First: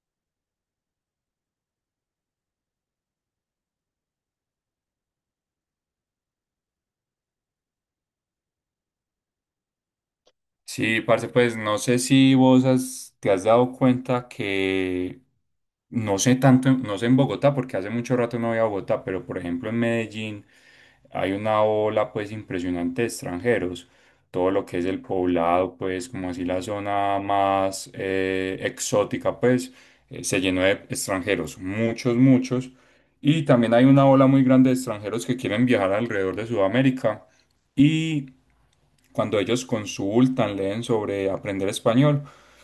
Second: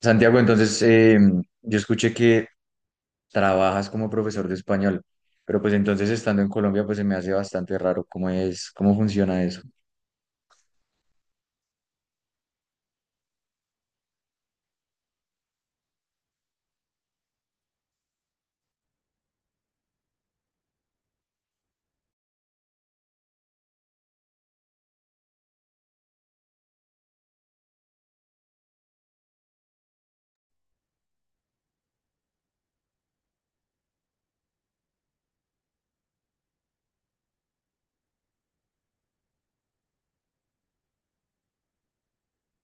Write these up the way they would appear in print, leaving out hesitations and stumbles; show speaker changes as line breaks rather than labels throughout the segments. Santiago, entonces yo escuché que trabajas como profesor de español, pero pues entonces estando en Colombia pues se me hace bastante raro cómo es, cómo funciona eso.
Sí, parce, pues no sé si te has dado cuenta que no sé tanto, no sé en Bogotá, porque hace mucho rato no voy a Bogotá, pero por ejemplo en Medellín hay una ola pues impresionante de extranjeros. Todo lo que es el poblado, pues como así la zona más exótica, pues se llenó de extranjeros, muchos, muchos. Y también hay una ola muy grande de extranjeros que quieren viajar alrededor de Sudamérica. Y cuando ellos consultan, leen sobre aprender español,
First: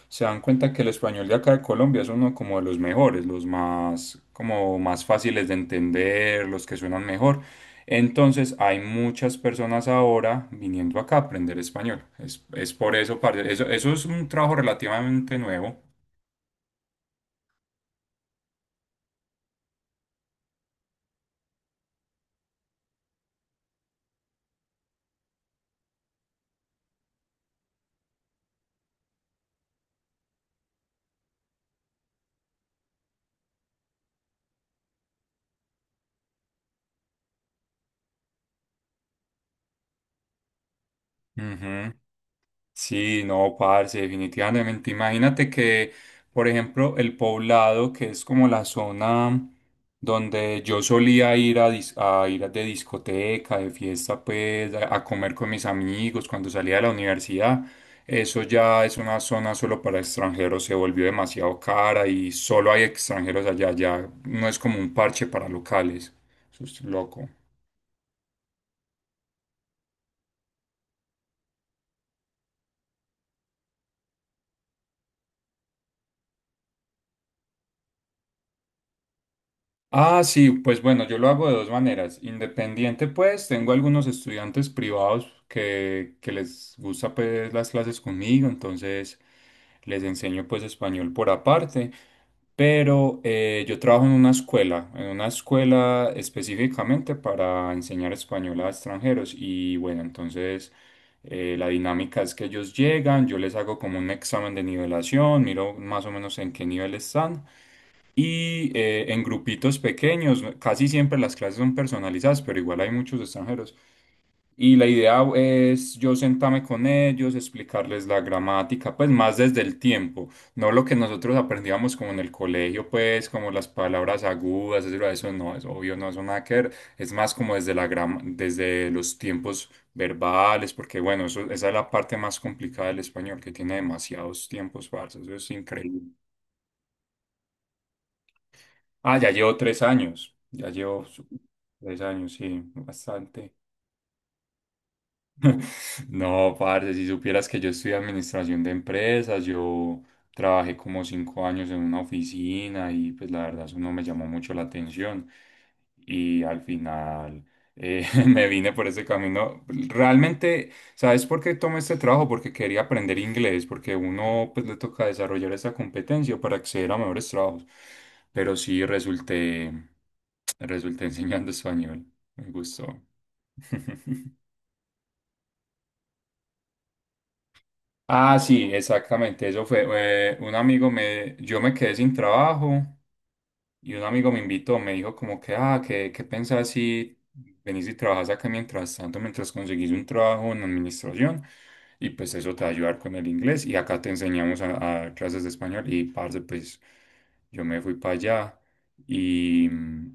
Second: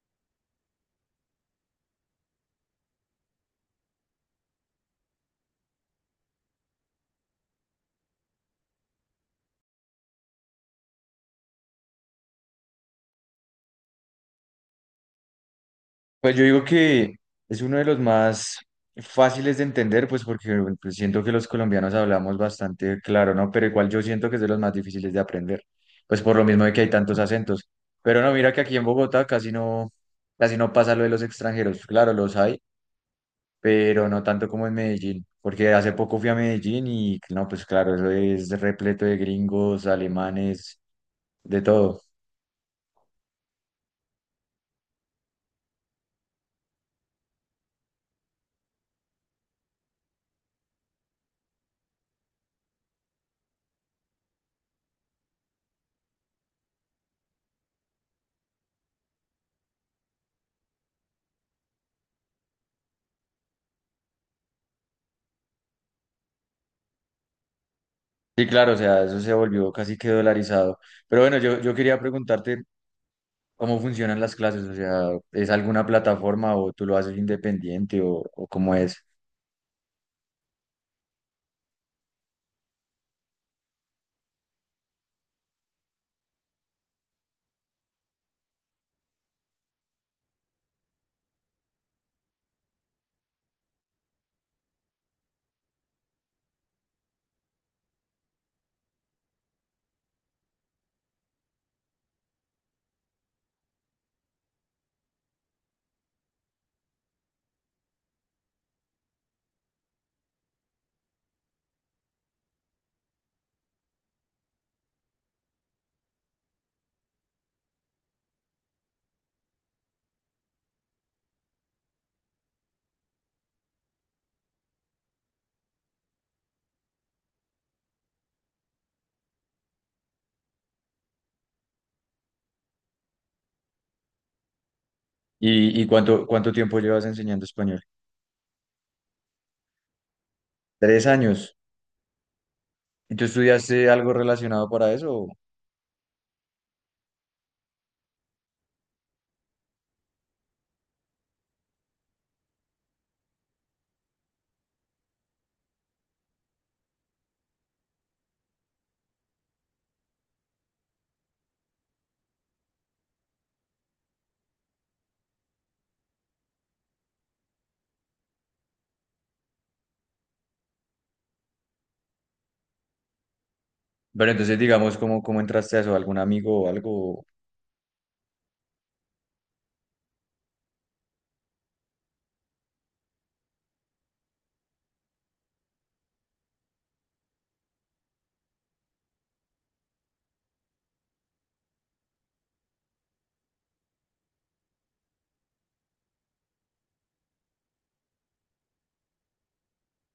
se dan cuenta que el español de acá de Colombia es uno como de los mejores, los más, como más fáciles de entender, los que suenan mejor. Entonces hay muchas personas ahora viniendo acá a aprender español. Es por eso, parce, eso es un trabajo relativamente nuevo.
Pues yo digo que es uno de los más fáciles de entender, pues porque pues, siento que los colombianos hablamos bastante claro, ¿no? Pero igual yo siento que es de los más difíciles de aprender, pues por lo mismo de que hay tantos acentos. Pero no, mira que aquí en Bogotá casi no pasa lo de los extranjeros. Claro, los hay pero no tanto como en Medellín, porque hace poco fui a Medellín y no, pues claro, eso es repleto de gringos, alemanes, de
Ujú.
todo.
Sí, no, parce, definitivamente. Imagínate que, por ejemplo, el Poblado, que es como la zona donde yo solía ir a, a ir de discoteca, de fiesta, pues, a comer con mis amigos cuando salía de la universidad, eso ya es una zona solo para extranjeros, se volvió demasiado cara y solo hay extranjeros allá, ya no es como un parche para locales. Eso es loco.
Sí, claro, o sea, eso se volvió casi que dolarizado. Pero bueno, yo quería preguntarte cómo funcionan las clases, o sea, ¿es alguna plataforma o tú lo haces independiente o cómo es?
Ah, sí, pues bueno, yo lo hago de dos maneras. Independiente, pues, tengo algunos estudiantes privados que les gusta pues las clases conmigo, entonces les enseño pues español por aparte, pero yo trabajo en una escuela específicamente para enseñar español a extranjeros y bueno, entonces la dinámica es que ellos llegan, yo les hago como un examen de nivelación, miro más o menos en qué nivel están y en grupitos pequeños, casi siempre las clases son personalizadas, pero igual hay muchos extranjeros. Y la idea es yo sentarme con ellos, explicarles la gramática, pues más desde el tiempo, no lo que nosotros aprendíamos como en el colegio, pues como las palabras agudas, etcétera, eso no es obvio, no es nada que ver, es más como desde la desde los tiempos verbales, porque bueno, eso, esa es la parte más complicada del español, que tiene demasiados tiempos falsos, eso es
¿Y, y
increíble.
cuánto, cuánto tiempo llevas enseñando español?
Ah, ya llevo 3 años.
Tres años.
3 años, sí,
¿Y tú
bastante.
estudiaste algo relacionado para eso?
No, parce, si supieras que yo estudié administración de empresas, yo trabajé como 5 años en una oficina y pues la verdad eso no me llamó mucho la atención y al final me vine por ese camino. Realmente, ¿sabes por qué tomé este trabajo? Porque quería aprender inglés, porque uno pues le toca desarrollar esa competencia para acceder a mejores trabajos, pero sí resulté, resulté enseñando español, me gustó.
Bueno, entonces digamos, ¿cómo, cómo entraste a eso? ¿Algún amigo o algo?
Ah, sí, exactamente, eso fue. Yo me quedé sin trabajo y un amigo me invitó, me dijo como que, ah, ¿qué pensás si venís y trabajás acá mientras tanto, mientras conseguís un trabajo en administración? Y pues eso te va a ayudar con el inglés y acá te enseñamos a dar clases de español y parce, pues yo me fui para allá y,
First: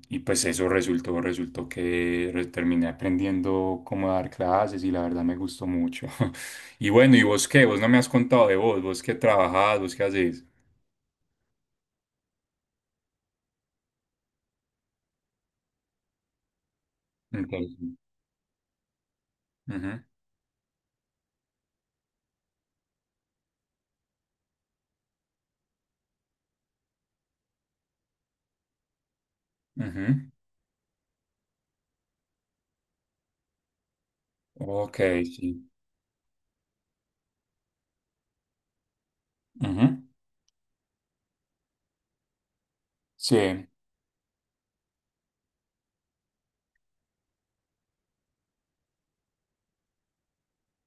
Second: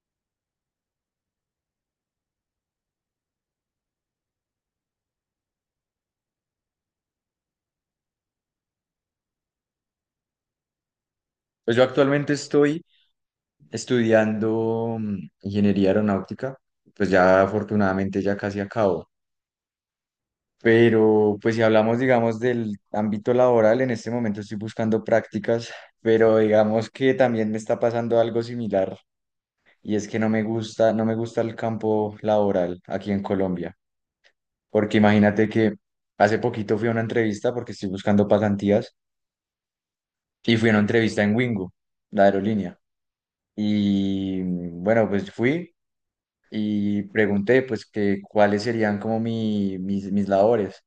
y pues eso resultó, terminé aprendiendo cómo dar clases y la verdad me gustó mucho. Y bueno, ¿y vos qué? Vos no me has contado de vos, vos qué trabajás, vos qué haces.
Pues yo actualmente estoy estudiando ingeniería aeronáutica, pues ya
Entonces,
afortunadamente ya casi acabo.
ujú,
Pero pues si hablamos, digamos, del ámbito laboral, en este momento estoy buscando prácticas, pero digamos que también me está pasando algo similar y es que
ujú.
no me gusta, no me gusta el campo laboral aquí en Colombia,
Ok,
porque imagínate
sí.
que hace poquito fui a una entrevista porque estoy buscando pasantías
Ujú.
y fui a una entrevista en Wingo, la aerolínea.
Sí.
Y bueno, pues fui, y pregunté pues que cuáles serían como mis labores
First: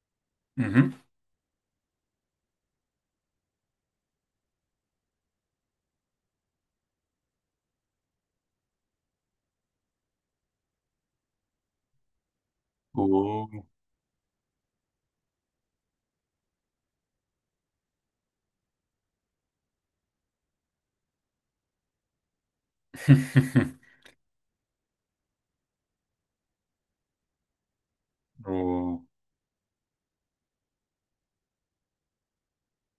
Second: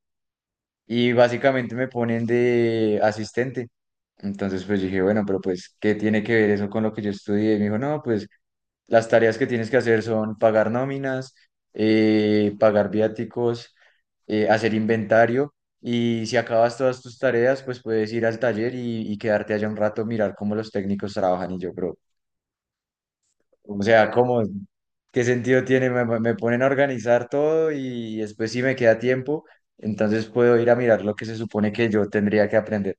Ujú.
y básicamente me ponen de asistente. Entonces pues dije, bueno, pero pues ¿qué tiene que ver eso con lo que yo estudié? Y me dijo, no, pues las tareas que tienes que hacer son pagar nóminas, pagar
Uh.
viáticos, hacer inventario y si acabas todas tus tareas pues puedes ir al taller y quedarte allá un rato, mirar cómo los técnicos trabajan y yo, bro. O sea, ¿cómo? ¿Qué sentido tiene? Me ponen a organizar todo y después si me queda
Oh,
tiempo, entonces puedo ir a mirar lo que se supone que yo tendría que aprender.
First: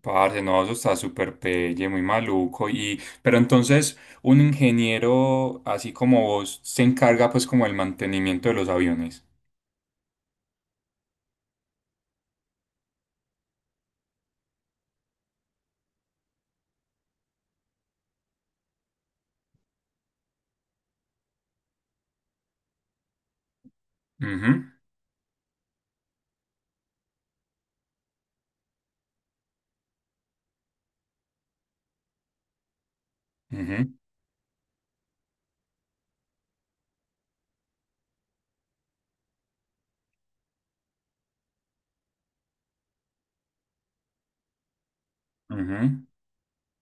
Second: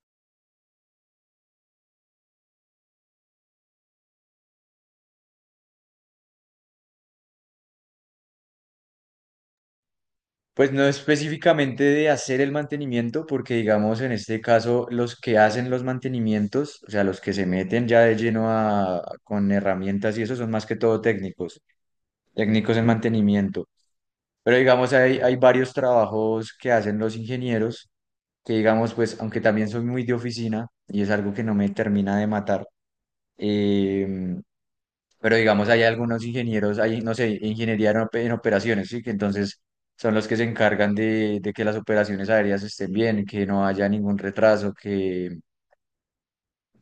parce, no, eso está súper pelle, muy maluco. Y, pero entonces, un ingeniero así como vos se encarga pues como el mantenimiento de los aviones.
Pues no específicamente de hacer el mantenimiento, porque digamos en este caso los que hacen los mantenimientos, o sea, los que se meten ya de lleno a, con herramientas y eso son más que todo técnicos, técnicos en mantenimiento. Pero digamos hay, hay varios trabajos que hacen los ingenieros que digamos, pues, aunque también soy muy de oficina y es algo que no me termina de matar,
Ujú, ujú,
eh, pero digamos, hay algunos ingenieros, hay, no sé, ingeniería en en operaciones, ¿sí? Que entonces son los que se encargan de que las operaciones aéreas estén bien, que no haya ningún retraso, que...
ujú.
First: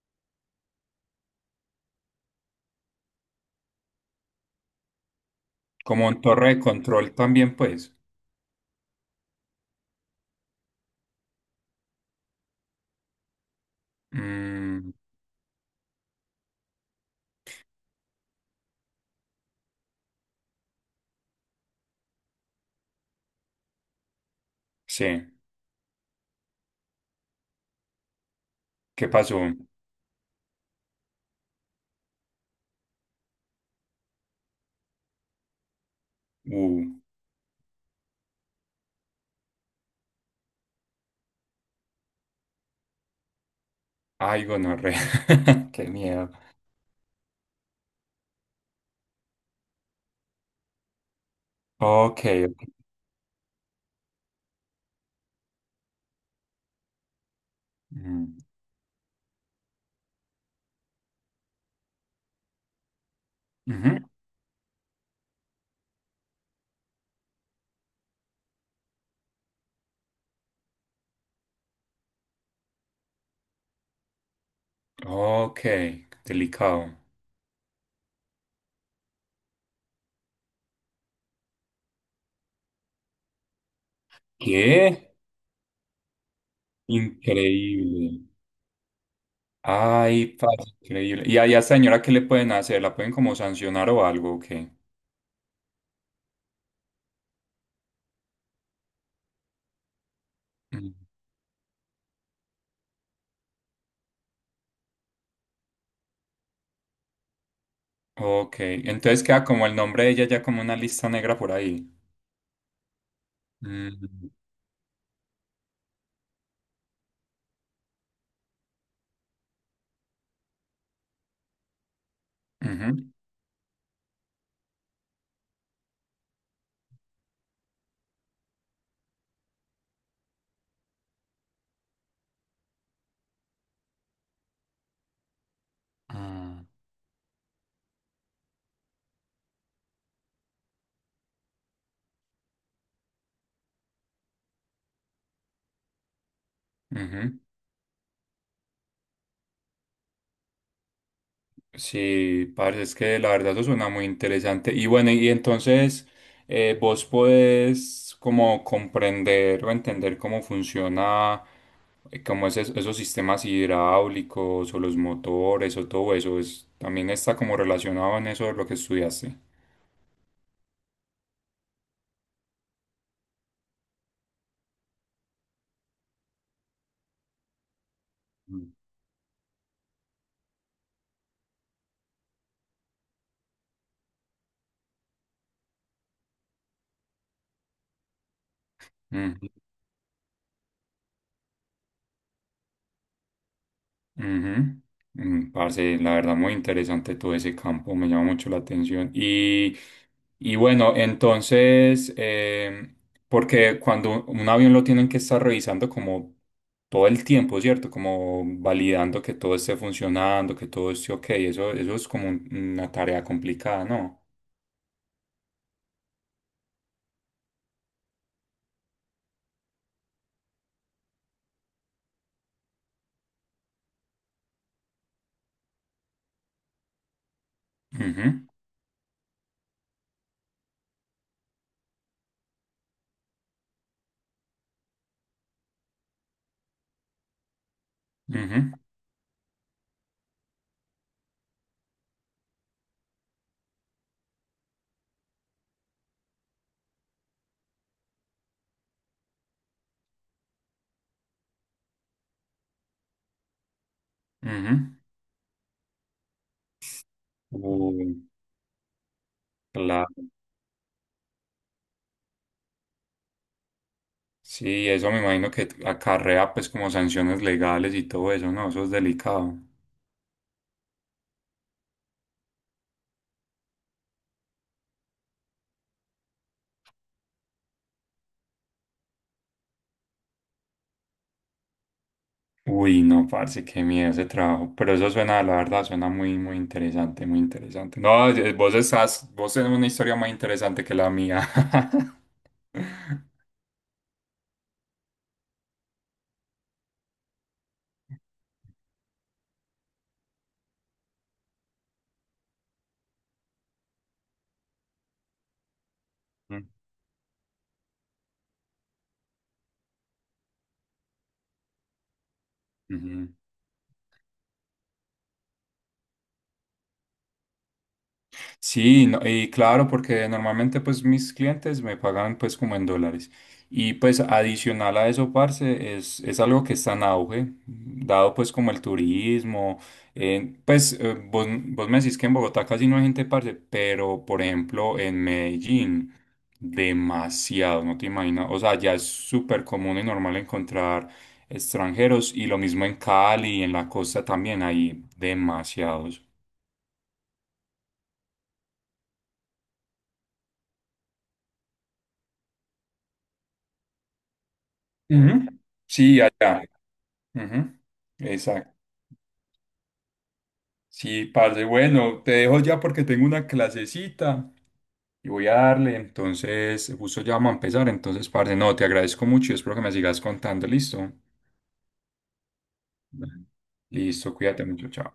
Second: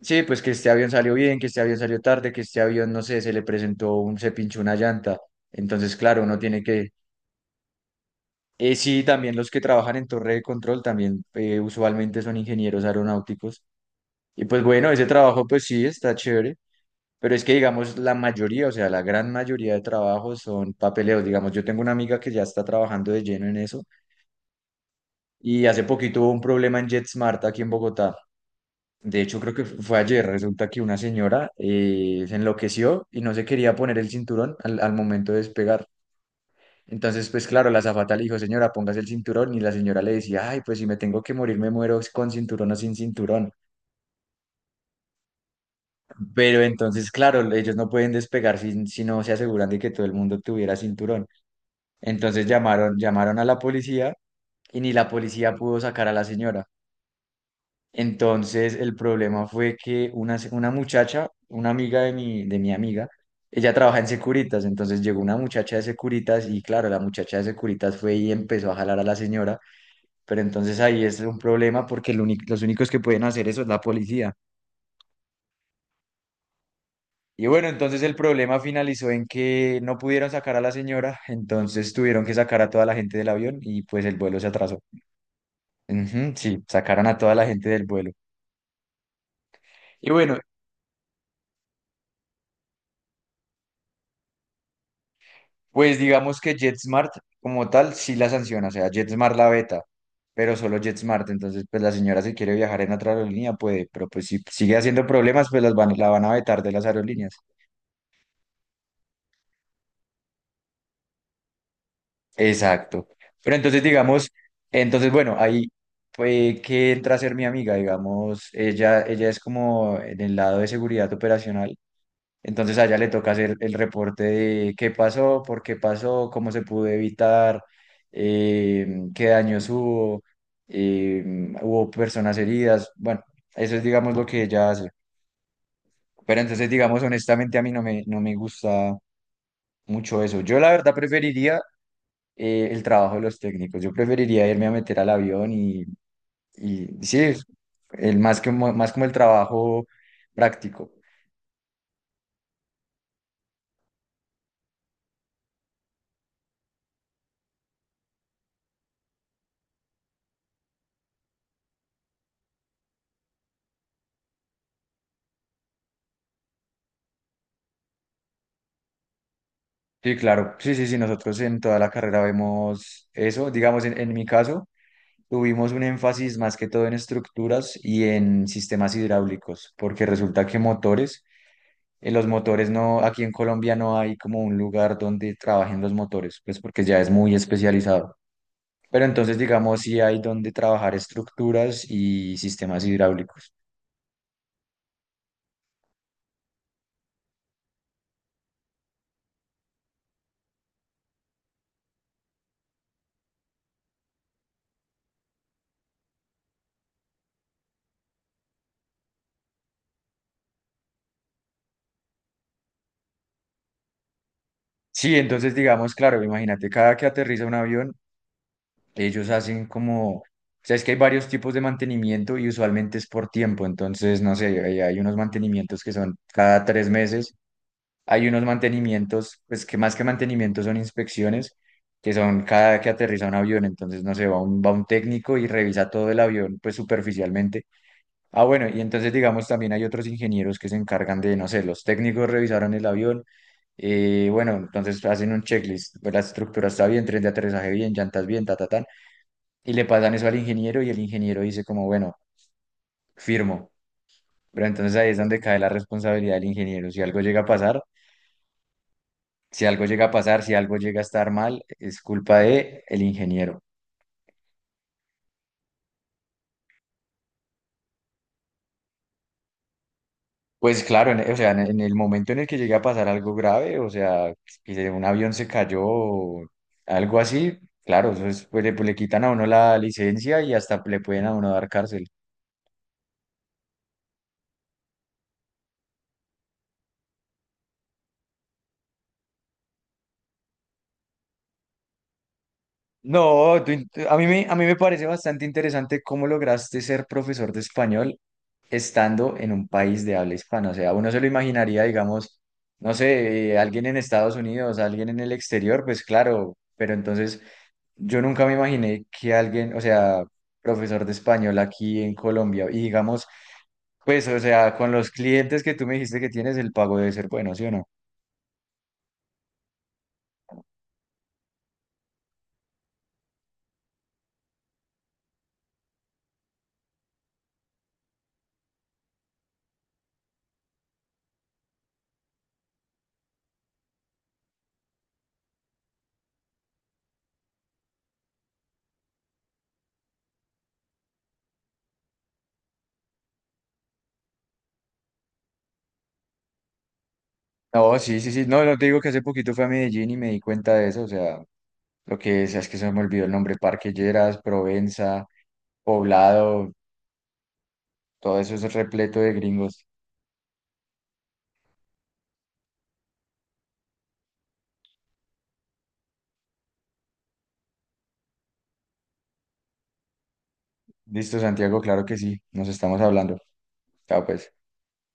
Sí, pues que este avión salió bien, que este avión salió tarde, que este avión, no sé, se le presentó un, se pinchó una llanta. Entonces,
Como
claro,
en
uno
torre de
tiene que...
control también, pues.
sí, también los que trabajan en torre de control también usualmente son ingenieros aeronáuticos. Y pues bueno,
Mm,
ese trabajo pues sí está chévere, pero es que digamos la mayoría, o sea, la gran mayoría de trabajos son papeleos. Digamos, yo tengo una amiga que ya está trabajando de lleno en eso
sí.
y hace poquito hubo un problema en JetSmart aquí en Bogotá.
¿Qué
De hecho,
pasó?
creo que fue ayer. Resulta que una señora se enloqueció y no se quería poner el cinturón al momento de despegar.
Uh,
Entonces, pues claro, la azafata le dijo, señora, póngase el cinturón y la señora le decía, ay, pues si me tengo que morir, me muero con cinturón o sin cinturón.
ay, gonorrea. Qué miedo.
Pero entonces, claro, ellos no pueden despegar si, si no se aseguran de que todo el mundo tuviera cinturón.
Ok.
Entonces
Ok.
llamaron, llamaron a la policía y ni la policía pudo sacar a la señora.
Mm,
Entonces el problema fue que una, una muchacha, una amiga de mi amiga, ella trabaja
ujú.
en Securitas, entonces llegó una muchacha de Securitas y claro, la muchacha de Securitas fue y empezó a jalar a la señora, pero entonces ahí es un problema porque los únicos que pueden hacer eso es la policía.
Ok, delicado.
Y bueno, entonces el problema finalizó en que no pudieron sacar a la señora, entonces tuvieron que sacar a toda la gente del avión y pues el vuelo se atrasó.
¿Qué?
Ujú, sí, sacaron a toda la gente del vuelo.
Increíble.
Y
Ay,
bueno,
parce, increíble. ¿Y a esa señora qué le pueden hacer? ¿La pueden como sancionar o algo? Ok.
pues digamos que JetSmart como tal sí la sanciona, o sea, JetSmart la veta, pero solo
Mm.
JetSmart, entonces pues la señora si quiere viajar en otra aerolínea puede, pero pues si sigue haciendo problemas pues las van, la van a vetar de las aerolíneas.
Ok, entonces queda como el nombre de ella ya como una lista negra por ahí.
Exacto. Pero entonces, digamos,
Mm.
entonces, bueno, ahí fue que entra a ser mi amiga, digamos, ella es como en el lado de seguridad operacional, entonces a ella le
Ujú.
toca hacer el reporte de qué pasó, por qué pasó, cómo se pudo evitar, eh, qué daños hubo, eh, hubo personas heridas, bueno, eso es, digamos, lo que ella hace. Pero
Ah,
entonces, digamos, honestamente, a mí no me gusta mucho eso. Yo la verdad preferiría el trabajo de los técnicos. Yo preferiría irme a meter al avión y sí,
ujú.
es el, más que, más como el trabajo práctico.
Sí, parce, es que la verdad eso suena muy interesante. Y bueno, y entonces vos podés como comprender o entender cómo funciona como esos, esos sistemas hidráulicos o los motores o todo eso, es, también está como relacionado en eso de lo que estudiaste.
Sí, claro, sí, sí, sí, nosotros en toda la carrera vemos eso. Digamos, en mi caso, tuvimos un énfasis más que todo en estructuras y en
Mm.
sistemas hidráulicos, porque resulta que motores, en los motores no, aquí en Colombia no hay como un lugar donde trabajen los motores, pues porque ya es muy especializado. Pero entonces,
Mm,
digamos, sí hay donde trabajar estructuras y sistemas hidráulicos.
ujú. Mm, parce, la verdad, muy interesante todo ese campo, me llama mucho la atención. Y bueno, entonces, porque cuando un avión lo tienen que estar revisando como todo el tiempo, ¿cierto? Como validando que todo esté funcionando, que todo esté ok, eso es como una tarea complicada, ¿no?
Sí, entonces, digamos, claro, imagínate, cada que aterriza un avión, ellos hacen como, o sea, es que hay varios tipos de mantenimiento y usualmente es por tiempo. Entonces, no sé, hay unos mantenimientos que son cada tres meses, hay unos
Ujú,
mantenimientos, pues que más que mantenimientos son inspecciones, que son cada que aterriza un avión. Entonces, no sé, va un técnico y revisa todo el avión, pues superficialmente. Ah, bueno,
ujú.
y entonces digamos también hay otros ingenieros que se encargan de, no sé, los técnicos revisaron el avión, bueno, entonces hacen un checklist, pues, la estructura está bien, tren de aterrizaje bien, llantas bien, ta, ta, tan, y le pasan eso al ingeniero y el ingeniero dice como, bueno, firmo, pero entonces
Ujú.
ahí es donde cae la responsabilidad del ingeniero, si algo llega a pasar,
Uh,
si algo llega a
claro.
pasar, si algo llega a estar mal, es culpa de el ingeniero.
Sí, eso me imagino que acarrea pues como sanciones legales y todo eso, ¿no? Eso es delicado.
Pues claro, en- o sea, en el momento en el que llegue a pasar algo grave, o sea, que un avión se cayó o algo así, claro, eso es, pues, le quitan a uno la licencia y hasta le pueden a uno dar cárcel.
Uy, no, parce, qué miedo ese trabajo. Pero eso suena, la verdad, suena muy, muy interesante, muy interesante. No, vos estás, vos tenés una historia más interesante que la mía.
No, a mí me parece bastante interesante cómo lograste ser profesor de español estando en un país de habla hispana. O sea, uno se lo imaginaría, digamos, no sé, alguien en Estados Unidos, alguien en el exterior, pues claro, pero entonces... Yo nunca me imaginé que alguien, o sea, profesor de español aquí en Colombia, y digamos,
Ujú.
pues, o sea, con los clientes que tú me dijiste que tienes, el pago debe ser bueno, ¿sí o no?
Sí, y claro, porque normalmente pues mis clientes me pagan pues como en dólares. Y pues adicional a eso, parce, es algo que está en auge, dado pues como el turismo. Vos, vos me decís que en Bogotá casi no hay gente, parce, pero por ejemplo en Medellín, demasiado, no te imaginas. O sea, ya es súper común y normal encontrar extranjeros y lo mismo en Cali, en la costa también hay demasiados.
No, sí, sí, sí. No, no te digo que hace poquito fui a Medellín y me di cuenta de eso, o sea, lo que es que se me olvidó el nombre, Parque Lleras, Provenza,
Ujú. Sí, allá.
Poblado,
Ujú,
todo eso es
exacto.
repleto de gringos.
Sí, parce, bueno, te dejo ya porque tengo una clasecita y voy a darle, entonces justo ya vamos a empezar, entonces parce, no, te agradezco mucho y espero que me sigas contando, listo.
Listo, Santiago, claro que sí, nos estamos hablando.
Vale.
Chao,
Listo,
pues.
cuídate mucho, chao.